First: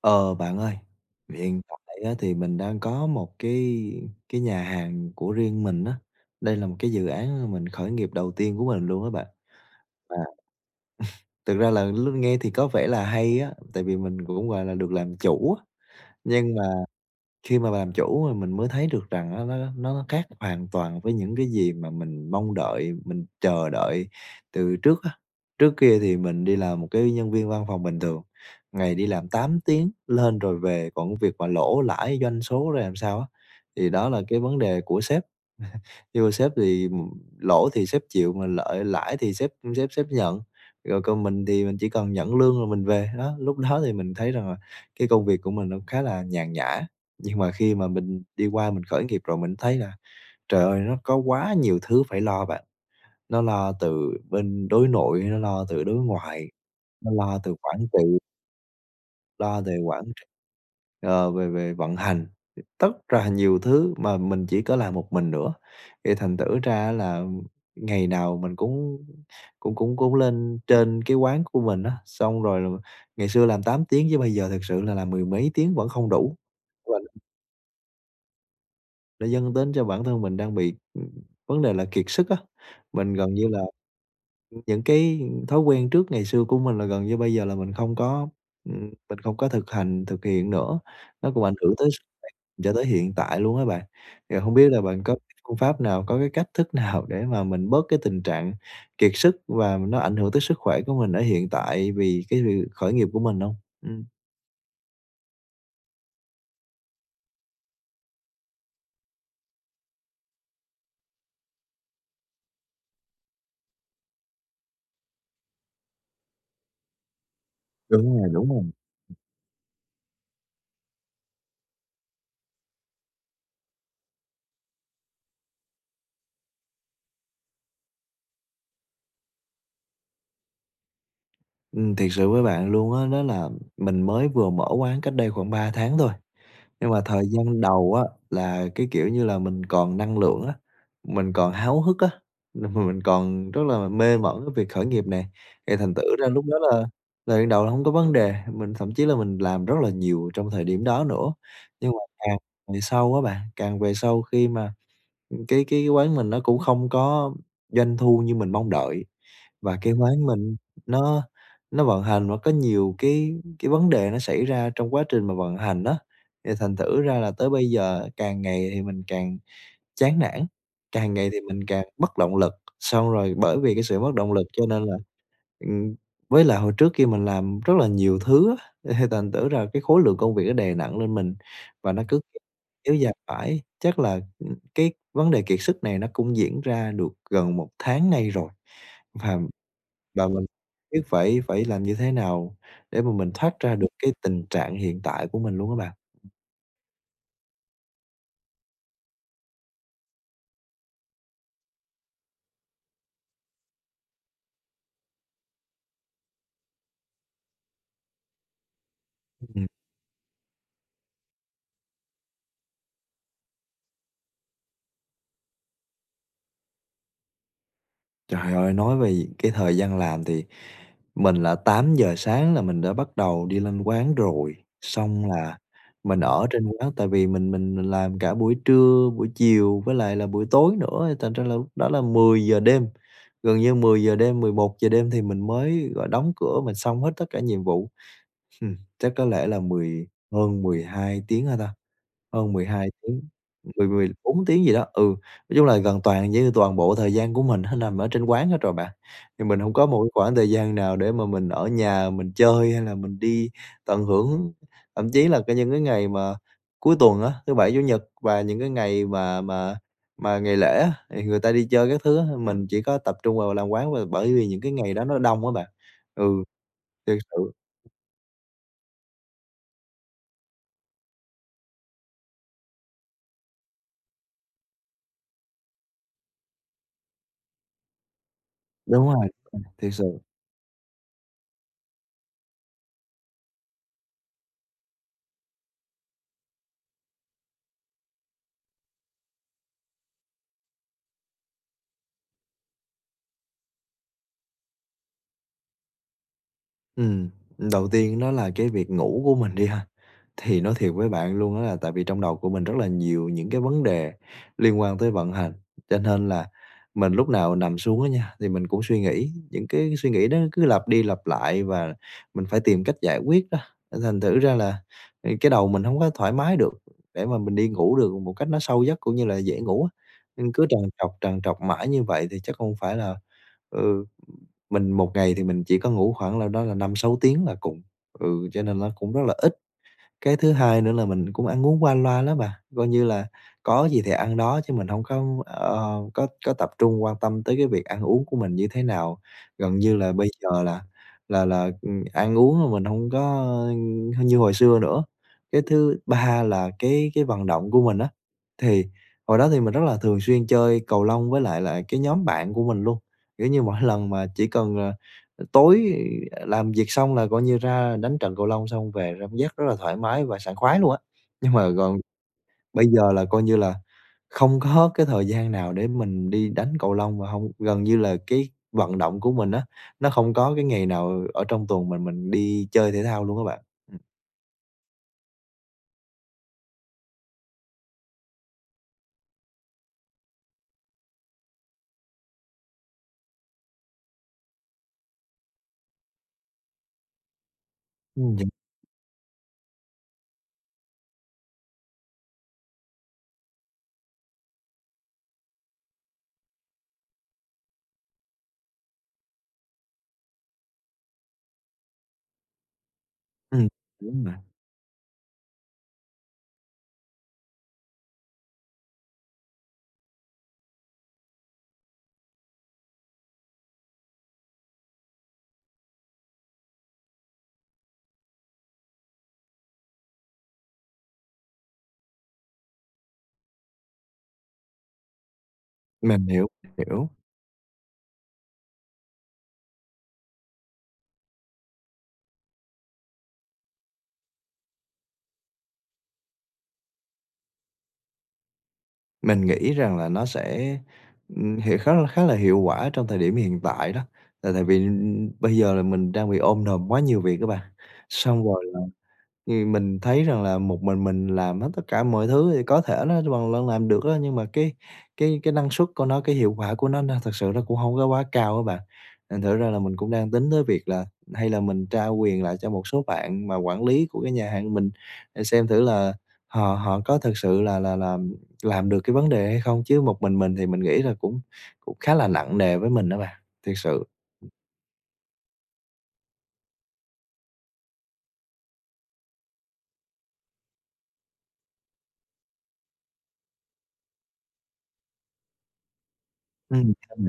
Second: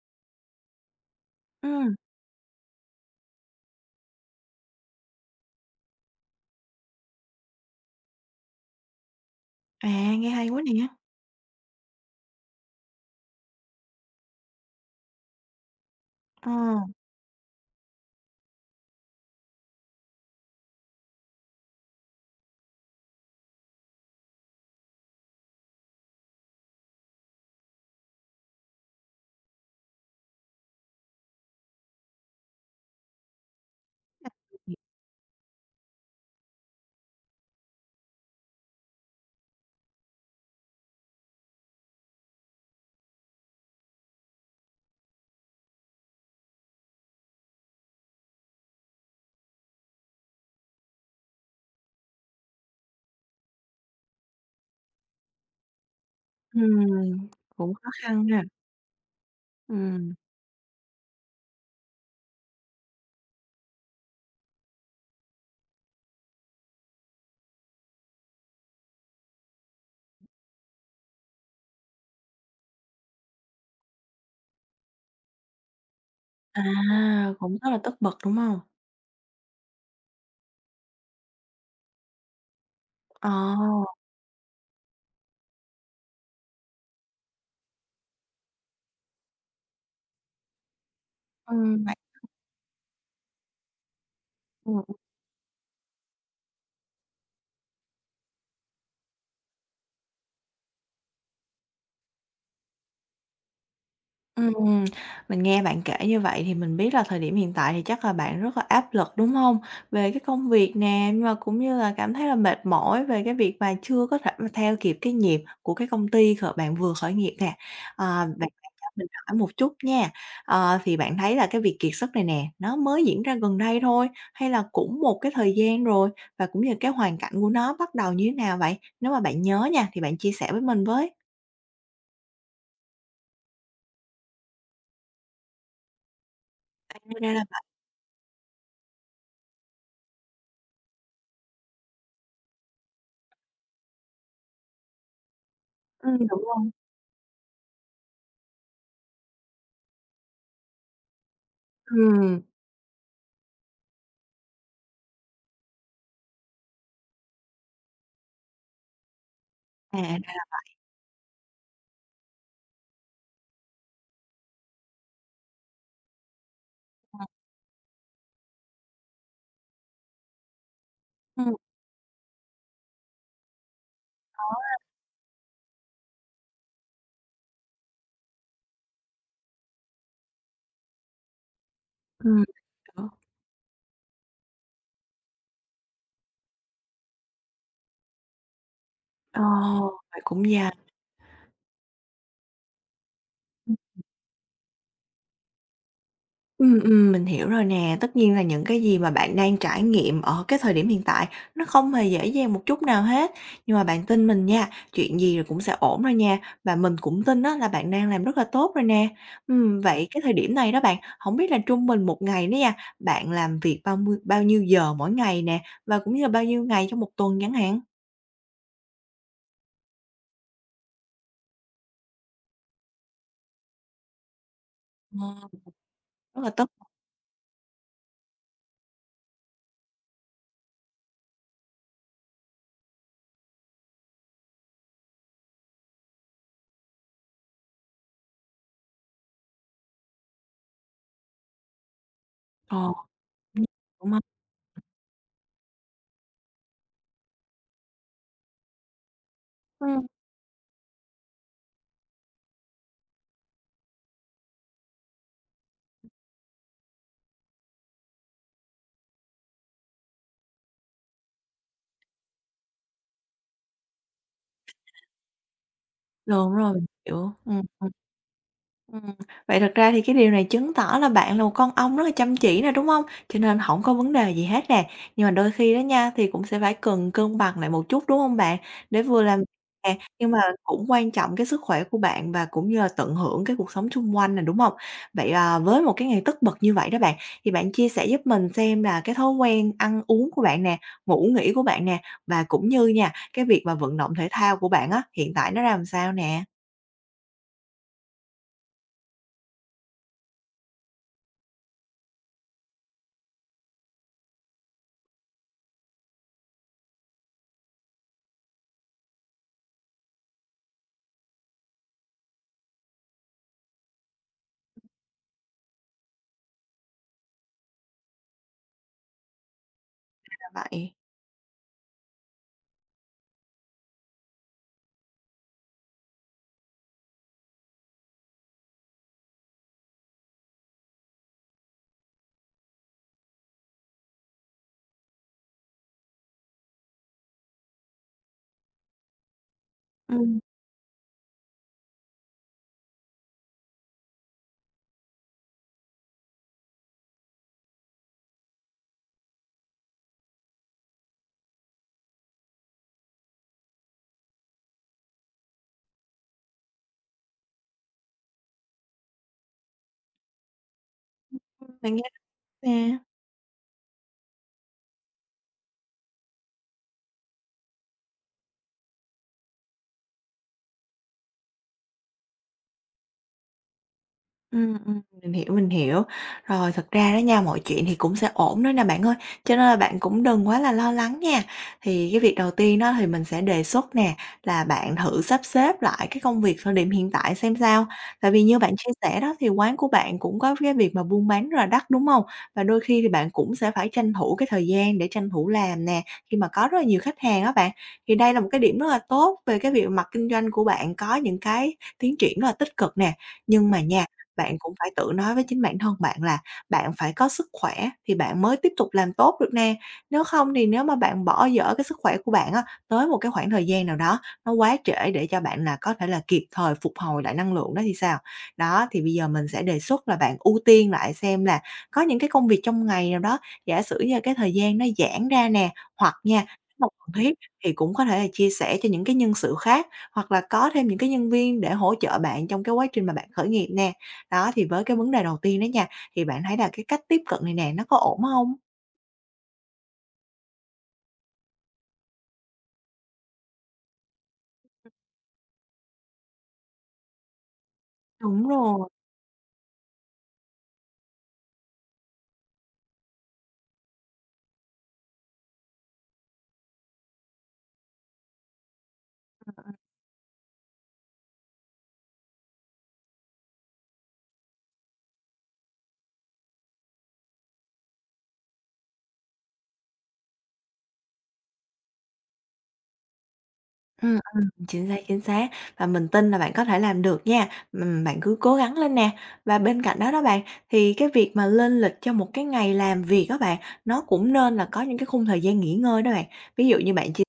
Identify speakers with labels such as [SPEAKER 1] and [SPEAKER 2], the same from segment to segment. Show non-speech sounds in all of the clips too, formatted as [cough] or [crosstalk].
[SPEAKER 1] Ờ, Bạn ơi, hiện
[SPEAKER 2] Ừm,
[SPEAKER 1] tại á thì mình đang có một cái nhà hàng của riêng mình á. Đây là một cái dự án mình khởi nghiệp đầu tiên của mình luôn á bạn.
[SPEAKER 2] à,
[SPEAKER 1] Và
[SPEAKER 2] nghe hay quá nè.
[SPEAKER 1] [laughs] thực ra là lúc nghe thì có vẻ là hay á, tại vì mình cũng, gọi là, được làm chủ á,
[SPEAKER 2] Ờ.
[SPEAKER 1] nhưng mà khi mà làm chủ rồi mình mới thấy được rằng á nó khác hoàn toàn với những cái gì mà mình mong đợi, mình chờ đợi từ trước á. Trước kia thì mình đi làm một cái nhân viên văn phòng bình thường, ngày đi làm 8 tiếng lên rồi về, còn cái việc mà lỗ lãi doanh số ra làm sao á, thì đó là cái vấn đề của
[SPEAKER 2] [laughs] [unintelligible]
[SPEAKER 1] sếp. Nhưng mà sếp thì, lỗ thì sếp chịu mà lợi lãi thì sếp sếp sếp nhận, rồi còn mình thì mình chỉ cần nhận lương rồi mình về. Đó, lúc đó thì mình thấy rằng là cái công việc của mình nó khá là nhàn nhã, nhưng mà khi mà mình đi qua mình khởi nghiệp rồi mình thấy là, trời ơi, nó có quá nhiều thứ phải lo bạn. Nó lo từ bên đối nội, nó lo từ đối ngoại, nó
[SPEAKER 2] Ừm,
[SPEAKER 1] lo từ
[SPEAKER 2] cũng
[SPEAKER 1] quản
[SPEAKER 2] khó
[SPEAKER 1] trị.
[SPEAKER 2] khăn ha.
[SPEAKER 1] Lo về quản
[SPEAKER 2] Ừm,
[SPEAKER 1] tr ờ, về về vận hành, tất là nhiều thứ mà mình chỉ có làm một mình nữa. Thì thành thử ra là ngày nào mình cũng cũng cũng cũng lên trên cái quán của mình á, xong rồi là ngày xưa làm 8 tiếng chứ bây giờ thực sự là làm mười mấy tiếng vẫn không đủ.
[SPEAKER 2] à,
[SPEAKER 1] Và
[SPEAKER 2] cũng rất là tất bật, đúng hông?
[SPEAKER 1] nó dẫn đến cho bản thân mình đang bị, vấn đề là kiệt sức á, mình
[SPEAKER 2] Ờ,
[SPEAKER 1] gần như là những cái thói quen trước ngày xưa của mình là gần như bây giờ là mình không có thực hành, thực hiện nữa, nó cũng ảnh hưởng tới
[SPEAKER 2] vậy
[SPEAKER 1] cho tới hiện tại luôn á bạn. Thì không biết là
[SPEAKER 2] ừm.
[SPEAKER 1] bạn có cái phương pháp nào, có cái cách thức nào để mà mình bớt cái tình trạng kiệt sức và nó ảnh hưởng tới sức khỏe của mình ở hiện tại vì cái việc khởi nghiệp của mình không. Ừm.
[SPEAKER 2] Ừm, mình nghe bạn kể như vậy thì mình biết là thời điểm hiện tại thì chắc là bạn rất là áp lực, đúng không? Về cái công việc nè, nhưng mà cũng như là cảm thấy là mệt mỏi về cái việc mà chưa có thể mà theo kịp cái nhịp của cái công ty bạn vừa khởi nghiệp nè.
[SPEAKER 1] Đúng
[SPEAKER 2] Ờ,
[SPEAKER 1] rồi,
[SPEAKER 2] bạn
[SPEAKER 1] đúng rồi.
[SPEAKER 2] cho mình hỏi một chút nha, ờ, thì bạn thấy là cái việc kiệt sức này nè, nó mới diễn ra gần đây thôi, hay là cũng một cái thời gian rồi? Và cũng như cái hoàn cảnh của nó bắt đầu như thế nào vậy? Nếu mà bạn nhớ nha, thì bạn chia sẻ với mình với.
[SPEAKER 1] Thiệt sự với bạn luôn á, đó là mình mới vừa mở quán cách đây khoảng 3 tháng thôi. Nhưng
[SPEAKER 2] À,
[SPEAKER 1] mà thời
[SPEAKER 2] ra là vậy.
[SPEAKER 1] gian đầu á là, cái kiểu như là, mình còn năng lượng á, mình còn háo hức á, nên mà mình còn rất là mê mẩn cái việc khởi nghiệp này, thì thành thử
[SPEAKER 2] Ừm,
[SPEAKER 1] ra
[SPEAKER 2] đúng
[SPEAKER 1] lúc đó
[SPEAKER 2] rồi.
[SPEAKER 1] là thời gian đầu là không có vấn đề, mình thậm chí là mình làm rất là nhiều trong thời điểm đó nữa. Nhưng mà càng
[SPEAKER 2] Ừm.
[SPEAKER 1] về sau á bạn, càng về sau khi mà cái quán mình nó cũng không có doanh thu như mình mong đợi, và cái
[SPEAKER 2] À, ra
[SPEAKER 1] quán mình
[SPEAKER 2] là
[SPEAKER 1] nó nó vận hành và có nhiều cái vấn đề nó xảy ra trong quá trình mà vận hành á, thì thành thử ra
[SPEAKER 2] vậy.
[SPEAKER 1] là tới bây giờ càng ngày thì mình càng chán nản, càng ngày thì
[SPEAKER 2] Ừm,
[SPEAKER 1] mình càng mất động lực. Xong rồi bởi vì cái sự mất động lực cho nên là Ừm, với lại hồi trước kia mình làm rất là nhiều thứ á, [laughs] thành thử ra cái khối lượng công việc nó đè nặng lên mình và nó cứ
[SPEAKER 2] ừm,
[SPEAKER 1] kéo
[SPEAKER 2] hiểu.
[SPEAKER 1] dài mãi. Chắc là, cái vấn đề kiệt sức này nó cũng diễn ra được gần một tháng nay rồi, và
[SPEAKER 2] Ờ, vậy
[SPEAKER 1] mình
[SPEAKER 2] cũng dài.
[SPEAKER 1] biết phải phải làm như thế nào để mà mình thoát ra được cái tình trạng hiện tại của mình luôn các bạn.
[SPEAKER 2] Mình hiểu rồi nè. Tất nhiên là những cái gì mà bạn đang trải nghiệm ở cái thời điểm hiện tại nó không hề dễ dàng một chút nào hết, nhưng mà bạn tin mình nha, chuyện gì rồi cũng sẽ ổn rồi nha, và mình cũng tin đó là bạn đang làm rất là tốt rồi nè. Vậy cái thời điểm này đó bạn, không biết là trung bình một ngày đó nha, bạn làm việc bao nhiêu giờ mỗi ngày nè, và cũng như là bao nhiêu ngày trong một tuần chẳng hạn?
[SPEAKER 1] Trời ơi, nói về cái thời gian làm thì mình là 8 giờ sáng là mình đã bắt đầu đi lên quán rồi, xong
[SPEAKER 2] Ờ,
[SPEAKER 1] là mình
[SPEAKER 2] rất
[SPEAKER 1] ở
[SPEAKER 2] là tốt.
[SPEAKER 1] trên quán tại vì mình làm cả buổi trưa, buổi chiều với lại là buổi tối nữa, thành ra là lúc đó là 10 giờ đêm, gần như 10 giờ đêm, 11 giờ đêm thì mình mới, gọi, đóng cửa, mình xong hết tất cả nhiệm vụ. Chắc có lẽ là hơn 12 tiếng hả ta? Hơn mười
[SPEAKER 2] Ờ,
[SPEAKER 1] hai tiếng, mười mười
[SPEAKER 2] cũng mong
[SPEAKER 1] bốn tiếng gì đó, ừ. Nói chung là gần như toàn bộ thời gian của mình nó nằm ở trên quán hết rồi bạn. Thì mình hông có một
[SPEAKER 2] ừm.
[SPEAKER 1] cái khoảng thời gian nào để mà mình ở nhà mình chơi hay là mình đi tận hưởng. Thậm chí là cái những cái ngày mà cuối tuần á, thứ Bảy, Chủ nhật và những cái ngày mà ngày lễ á, thì người ta đi chơi các thứ á, mình chỉ có tập trung vào làm quán và bởi vì những cái ngày đó nó đông á bạn. Ừ,
[SPEAKER 2] Đúng rồi, mình
[SPEAKER 1] thiệt
[SPEAKER 2] hiểu.
[SPEAKER 1] sự.
[SPEAKER 2] Ừm. Vậy thật ra thì cái điều này chứng tỏ là bạn là một con ong rất là chăm chỉ nè, đúng không? Cho nên không có vấn đề gì hết nè. Nhưng mà đôi khi đó nha, thì cũng sẽ phải cần cân bằng lại một chút, đúng không bạn? Để
[SPEAKER 1] Đúng
[SPEAKER 2] vừa
[SPEAKER 1] rồi,
[SPEAKER 2] làm
[SPEAKER 1] thiệt
[SPEAKER 2] nè,
[SPEAKER 1] sự.
[SPEAKER 2] nhưng mà cũng quan trọng cái sức khỏe của bạn và cũng như là tận hưởng cái cuộc sống xung quanh nè, đúng không? Vậy, à, với một cái ngày tất bật như vậy đó bạn, thì bạn chia sẻ giúp mình xem là cái thói quen ăn uống của bạn nè, ngủ nghỉ của bạn nè, và cũng như nha, cái việc mà vận động thể thao của bạn á, hiện tại nó ra làm sao nè?
[SPEAKER 1] Ừm, đầu tiên đó là cái việc ngủ của mình đi ha, thì nói thiệt với bạn luôn đó là tại vì trong đầu của mình rất là nhiều những cái vấn đề liên quan tới vận hành, cho nên là mình lúc nào nằm xuống á nha, thì mình cũng suy nghĩ, những cái suy nghĩ đó cứ lặp đi lặp lại và mình phải tìm cách giải quyết đó, thành thử ra là, cái đầu mình không có thoải mái được, để mà mình đi ngủ được một cách nó sâu giấc cũng như là dễ ngủ á. Nên cứ
[SPEAKER 2] Vậy,
[SPEAKER 1] trằn trọc mãi như vậy thì chắc không phải là ừ. Mình một ngày thì mình chỉ có ngủ khoảng là đó là năm sáu tiếng là cùng, cho nên nó cũng rất là ít. Cái thứ hai nữa là mình cũng ăn uống qua loa lắm bà, coi như là có gì thì ăn đó chứ mình không có, có tập trung quan tâm tới cái việc ăn uống của mình như thế nào. Gần như là bây
[SPEAKER 2] ừm,
[SPEAKER 1] giờ ăn uống mà mình không có, như hồi xưa nữa. Cái thứ ba là cái vận động của mình á, thì hồi đó thì mình rất là thường xuyên chơi cầu lông với lại là cái nhóm bạn của mình luôn, kiểu như, mỗi lần mà chỉ cần, tối làm việc xong là coi như ra đánh trận cầu lông xong về cảm giác rất là thoải mái và sảng khoái luôn á. Nhưng mà
[SPEAKER 2] mình
[SPEAKER 1] còn
[SPEAKER 2] nghe
[SPEAKER 1] bây
[SPEAKER 2] nè.
[SPEAKER 1] giờ là coi như là không có cái thời gian nào để mình đi đánh cầu lông và hông gần như là cái vận động của mình á, nó không có cái ngày nào ở trong tuần mình đi chơi thể thao luôn á bạn. Ừm.
[SPEAKER 2] Mình hiểu, mình hiểu. Rồi, thật ra đó nha, mọi chuyện thì cũng sẽ ổn đấy nè bạn ơi, cho nên là bạn cũng đừng quá là lo lắng nha. Thì cái việc đầu tiên đó thì mình sẽ đề xuất nè, là bạn thử sắp xếp lại cái công việc thời điểm hiện tại xem sao. Tại
[SPEAKER 1] Ừm.
[SPEAKER 2] vì
[SPEAKER 1] nh
[SPEAKER 2] như bạn chia sẻ đó thì quán của bạn cũng có cái việc mà buôn bán rất là đắt, đúng không? Và đôi khi thì bạn cũng sẽ phải tranh thủ cái thời gian để tranh thủ làm nè, khi mà có rất là nhiều khách hàng đó bạn. Thì đây là một cái điểm rất là tốt về cái việc mặt kinh doanh của bạn có những cái tiến triển rất là tích cực nè.
[SPEAKER 1] Ừm,
[SPEAKER 2] Nhưng mà nha,
[SPEAKER 1] đúng rồi,
[SPEAKER 2] bạn cũng phải tự nói với chính bản thân bạn là bạn phải có sức khỏe thì bạn mới tiếp tục làm tốt được nè. Nếu không thì nếu mà bạn bỏ dở cái sức khỏe của bạn á, tới một cái khoảng thời gian nào đó nó quá trễ để cho bạn là có thể là kịp thời phục hồi lại năng lượng đó thì sao? Đó, thì bây giờ mình sẽ đề xuất là bạn ưu tiên lại xem là có những cái công việc trong ngày nào đó, giả sử như cái thời gian nó giãn ra nè, hoặc
[SPEAKER 1] mình
[SPEAKER 2] nha,
[SPEAKER 1] hiểu,
[SPEAKER 2] nếu mà
[SPEAKER 1] hiểu.
[SPEAKER 2] cần thiết thì cũng có thể là chia sẻ cho những cái nhân sự khác, hoặc là có thêm những cái nhân viên để hỗ trợ bạn trong cái quá trình mà bạn khởi nghiệp nè. Đó, thì với cái vấn đề đầu tiên đó nha, thì bạn thấy là cái cách tiếp cận này nè, nó có ổn hông?
[SPEAKER 1] Mình nghĩ rằng là nó sẽ, khá là hiệu quả trong thời điểm hiện tại đó, là tại vì, bây giờ là mình đang bị ôm đồm quá nhiều việc các bạn. Xong
[SPEAKER 2] Đúng
[SPEAKER 1] rồi
[SPEAKER 2] rồi.
[SPEAKER 1] thì mình thấy rằng là một mình làm hết tất cả mọi thứ thì có thể nó bằng lần làm được đó nhưng mà cái năng suất của nó, cái hiệu quả của nó thật sự nó cũng không có quá cao á bạn. Thành thử ra là mình cũng đang tính tới việc là hay là mình trao quyền lại cho một số bạn mà quản lý của cái nhà hàng mình để xem thử là họ họ có thực sự là làm được cái vấn đề hay không, chứ một mình thì mình nghĩ là cũng cũng khá là nặng nề với mình đó bạn, thiệt sự.
[SPEAKER 2] Chính xác, chính xác. Và mình tin là bạn có thể làm được nha, bạn cứ cố gắng lên nè. Và bên cạnh đó đó bạn, thì cái việc mà lên lịch cho một cái ngày làm việc á bạn, nó cũng nên là có những cái khung thời gian nghỉ ngơi đó bạn. Ví dụ như
[SPEAKER 1] Ừm,
[SPEAKER 2] bạn chia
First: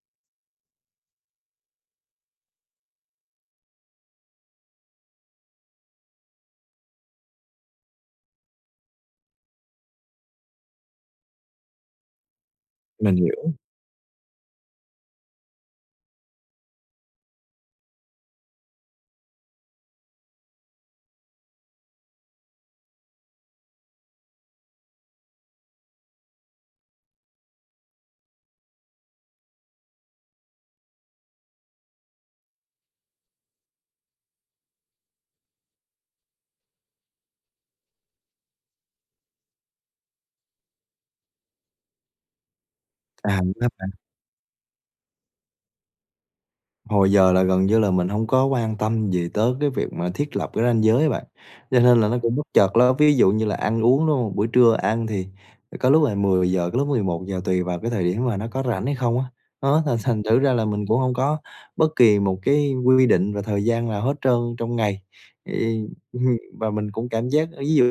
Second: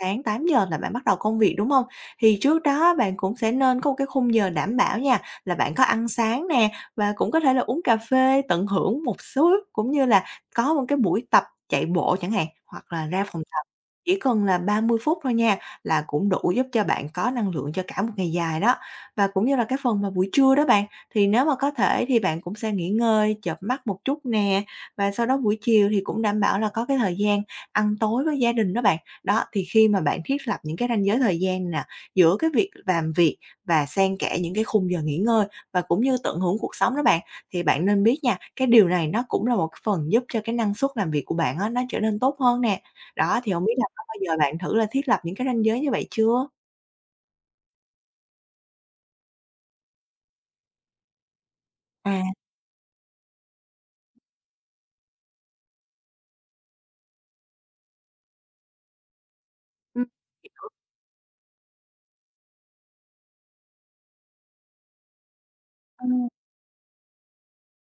[SPEAKER 2] sáng 8 giờ là bạn bắt đầu công việc, đúng không? Thì trước đó bạn cũng sẽ nên có một cái khung giờ đảm bảo nha, là bạn có ăn sáng nè, và cũng có thể là uống cà phê, tận hưởng một số cũng như là có một cái buổi tập chạy bộ chẳng hạn, hoặc là
[SPEAKER 1] mình
[SPEAKER 2] ra
[SPEAKER 1] hiểu.
[SPEAKER 2] phòng tập. Chỉ cần là 30 phút thôi nha, là cũng đủ giúp cho bạn có năng lượng cho cả một ngày dài đó. Và cũng như là cái phần mà buổi trưa đó bạn, thì nếu mà có thể thì bạn cũng sẽ nghỉ ngơi, chợp mắt một chút nè, và sau đó buổi chiều thì cũng đảm bảo là có cái thời gian ăn tối với gia đình đó bạn. Đó, thì khi mà bạn thiết lập những cái ranh giới thời gian nè, giữa cái việc làm việc và xen kẽ những cái khung giờ nghỉ ngơi và cũng như tận hưởng cuộc sống đó bạn, thì bạn nên biết nha, cái điều này nó cũng là một cái phần giúp cho cái năng suất làm việc của bạn á, nó trở nên tốt hơn nè. Đó,
[SPEAKER 1] À,
[SPEAKER 2] thì không biết là có bao giờ bạn thử là thiết lập những cái ranh giới như vậy chưa?
[SPEAKER 1] hồi giờ là gần như là mình hông có quan tâm gì tới cái việc mà thiết lập cái ranh giới á bạn, cho nên là nó
[SPEAKER 2] À,
[SPEAKER 1] cũng bất chợt lắm. Ví dụ như là ăn uống, đúng hông? Buổi trưa ăn thì có lúc là 10 giờ, có lúc 11 giờ tùy vào cái thời điểm mà nó có rảnh hay không á. Đó, [laughs] thành thành thử ra là mình cũng hông có bất kỳ một cái quy định về thời gian nào hết trơn trong ngày. Thì [laughs]
[SPEAKER 2] ừm.
[SPEAKER 1] và mình cũng cảm giác ví dụ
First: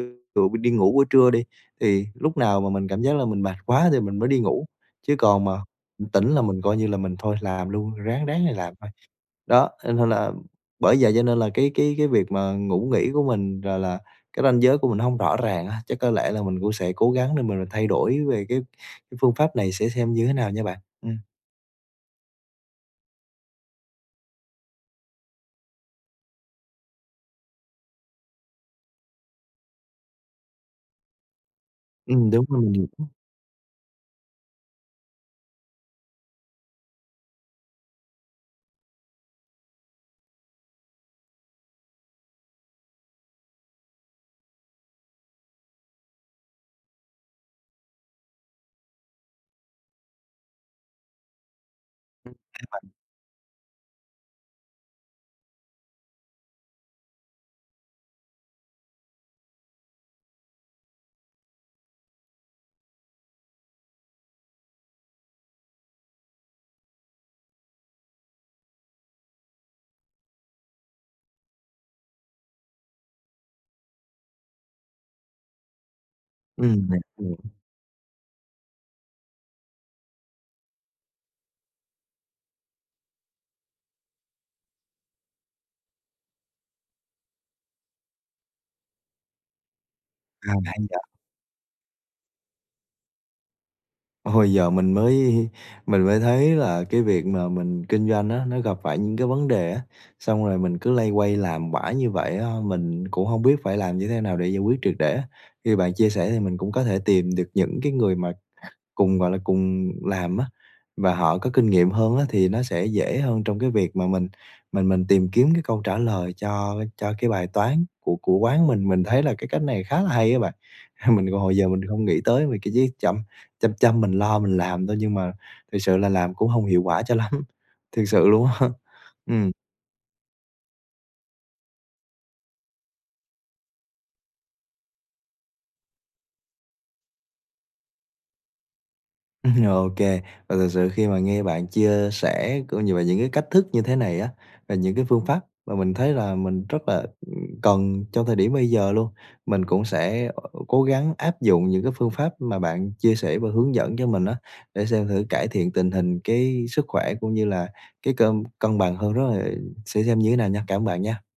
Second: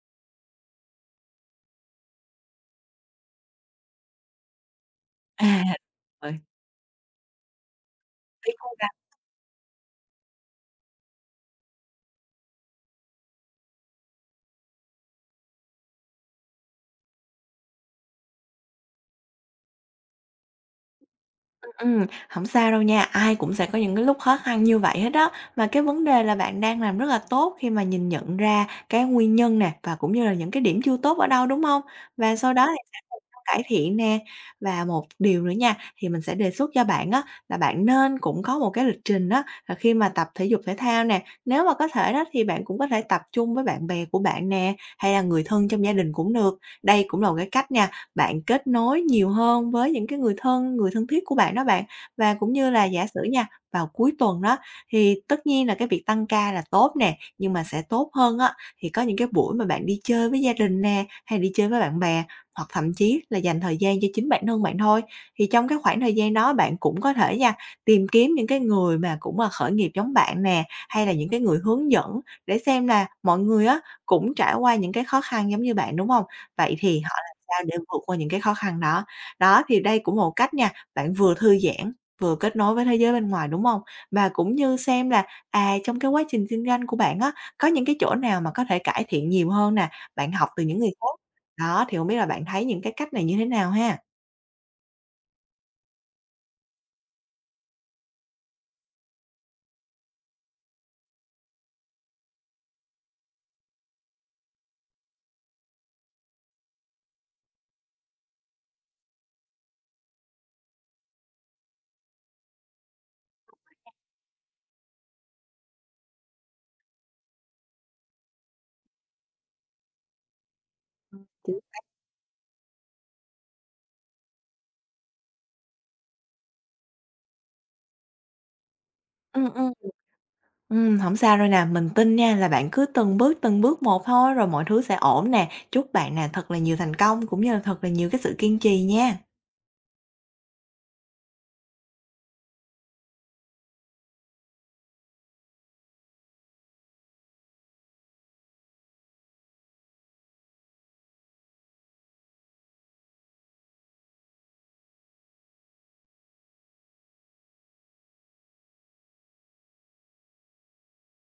[SPEAKER 1] đi ngủ buổi trưa đi, thì lúc nào mà mình cảm giác là mình mệt quá thì mình mới đi ngủ, chứ còn mà
[SPEAKER 2] À,
[SPEAKER 1] tỉnh
[SPEAKER 2] rồi,
[SPEAKER 1] là mình coi như là mình thôi làm luôn, ráng ráng
[SPEAKER 2] tiếc
[SPEAKER 1] là làm. Đó, nên là bởi vậy cho nên là cái việc mà ngủ nghỉ của mình rồi là cái ranh giới của mình hông rõ ràng á, chắc có lẽ là mình cũng sẽ cố gắng để mình thay đổi về cái phương pháp này sẽ xem như thế nào nha bạn.
[SPEAKER 2] Hổng sao đâu nha, ai cũng sẽ có những cái lúc khó khăn như vậy hết á. Mà cái vấn đề là bạn đang làm rất là tốt khi mà nhìn nhận ra cái nguyên nhân nè, và cũng như là những cái điểm chưa tốt ở đâu, đúng không? Và
[SPEAKER 1] Đúng
[SPEAKER 2] sau
[SPEAKER 1] rồi,
[SPEAKER 2] đó
[SPEAKER 1] mình
[SPEAKER 2] cải thiện nè. Và một điều nữa nha, thì mình sẽ đề xuất cho bạn á, là bạn nên cũng có một cái lịch trình đó là khi mà tập thể dục thể thao nè, nếu mà có thể đó thì bạn cũng có thể tập chung với bạn bè của bạn nè, hay là người thân trong gia đình cũng được. Đây cũng là một cái cách nha, bạn kết nối nhiều hơn với những cái người thân thiết của bạn đó bạn. Và cũng như là giả sử nha, vào cuối tuần đó thì tất nhiên là cái việc tăng ca là tốt nè, nhưng mà sẽ tốt hơn á, thì có những cái buổi mà bạn đi chơi với gia đình nè, hay đi chơi với bạn bè hoặc thậm chí là dành thời gian cho chính bản thân bạn thôi. Thì trong cái khoảng thời gian đó bạn cũng có thể nha, tìm kiếm những cái người mà cũng là khởi nghiệp giống bạn nè, hay là những cái người hướng dẫn để xem là mọi người á cũng trải qua những cái khó khăn giống như bạn, đúng không? Vậy
[SPEAKER 1] ừm,
[SPEAKER 2] thì
[SPEAKER 1] [unintelligible]
[SPEAKER 2] họ làm sao để vượt qua những cái khó khăn đó. Đó, thì đây cũng một cách nha, bạn vừa thư giãn, vừa kết nối với thế giới bên ngoài, đúng không? Và cũng như xem là, à, trong cái quá trình kinh doanh của bạn á, có những cái chỗ nào mà có thể cải thiện nhiều hơn nè, bạn học
[SPEAKER 1] à,
[SPEAKER 2] từ những
[SPEAKER 1] hay
[SPEAKER 2] người
[SPEAKER 1] vậy.
[SPEAKER 2] khác. Đó, thì không biết là bạn thấy những cái cách này như thế nào ha?
[SPEAKER 1] Ôi, giờ mình mới thấy là cái việc mà mình kinh doanh á, nó gặp phải những cái vấn đề á, xong rồi mình cứ loay hoay làm mãi như vậy á, mình cũng hông biết phải làm như thế nào để giải quyết triệt để á. Khi bạn chia sẻ thì mình cũng có thể tìm được những cái người mà cùng, gọi là, cùng làm á, và họ có kinh nghiệm hơn á, thì nó sẽ dễ hơn trong cái việc mà mình tìm kiếm cái câu trả lời cho cái bài toán của quán mình. Mình thấy là cái cách này khá là hay á bạn. [laughs] Mình còn hồi
[SPEAKER 2] Chính
[SPEAKER 1] giờ mình không nghĩ tới về cái chứ chăm chăm chăm mình lo mình làm thôi, nhưng mà thực sự là làm cũng không hiệu quả cho lắm, [laughs] thực sự luôn á. [laughs] Ừm.
[SPEAKER 2] ừm, ừm. Hổng sao đâu nè, mình tin nha là bạn cứ từng bước một thôi rồi mọi thứ sẽ ổn nè. Chúc bạn nè thật là nhiều thành công cũng như là thật là nhiều cái sự kiên trì nha.
[SPEAKER 1] [laughs] OK. Và thực sự khi mà nghe bạn chia sẻ cũng như là những cái cách thức như thế này á, và những cái phương pháp mà mình thấy là mình rất là, cần trong thời điểm bây giờ luôn. Mình cũng sẽ, cố gắng áp dụng những cái phương pháp mà bạn chia sẻ và hướng dẫn cho mình á, để xem thử cải thiện tình hình cái sức khỏe cũng như là cái cân cân bằng hơn rất là sẽ xem như thế nào nha. Cảm ơn bạn nha.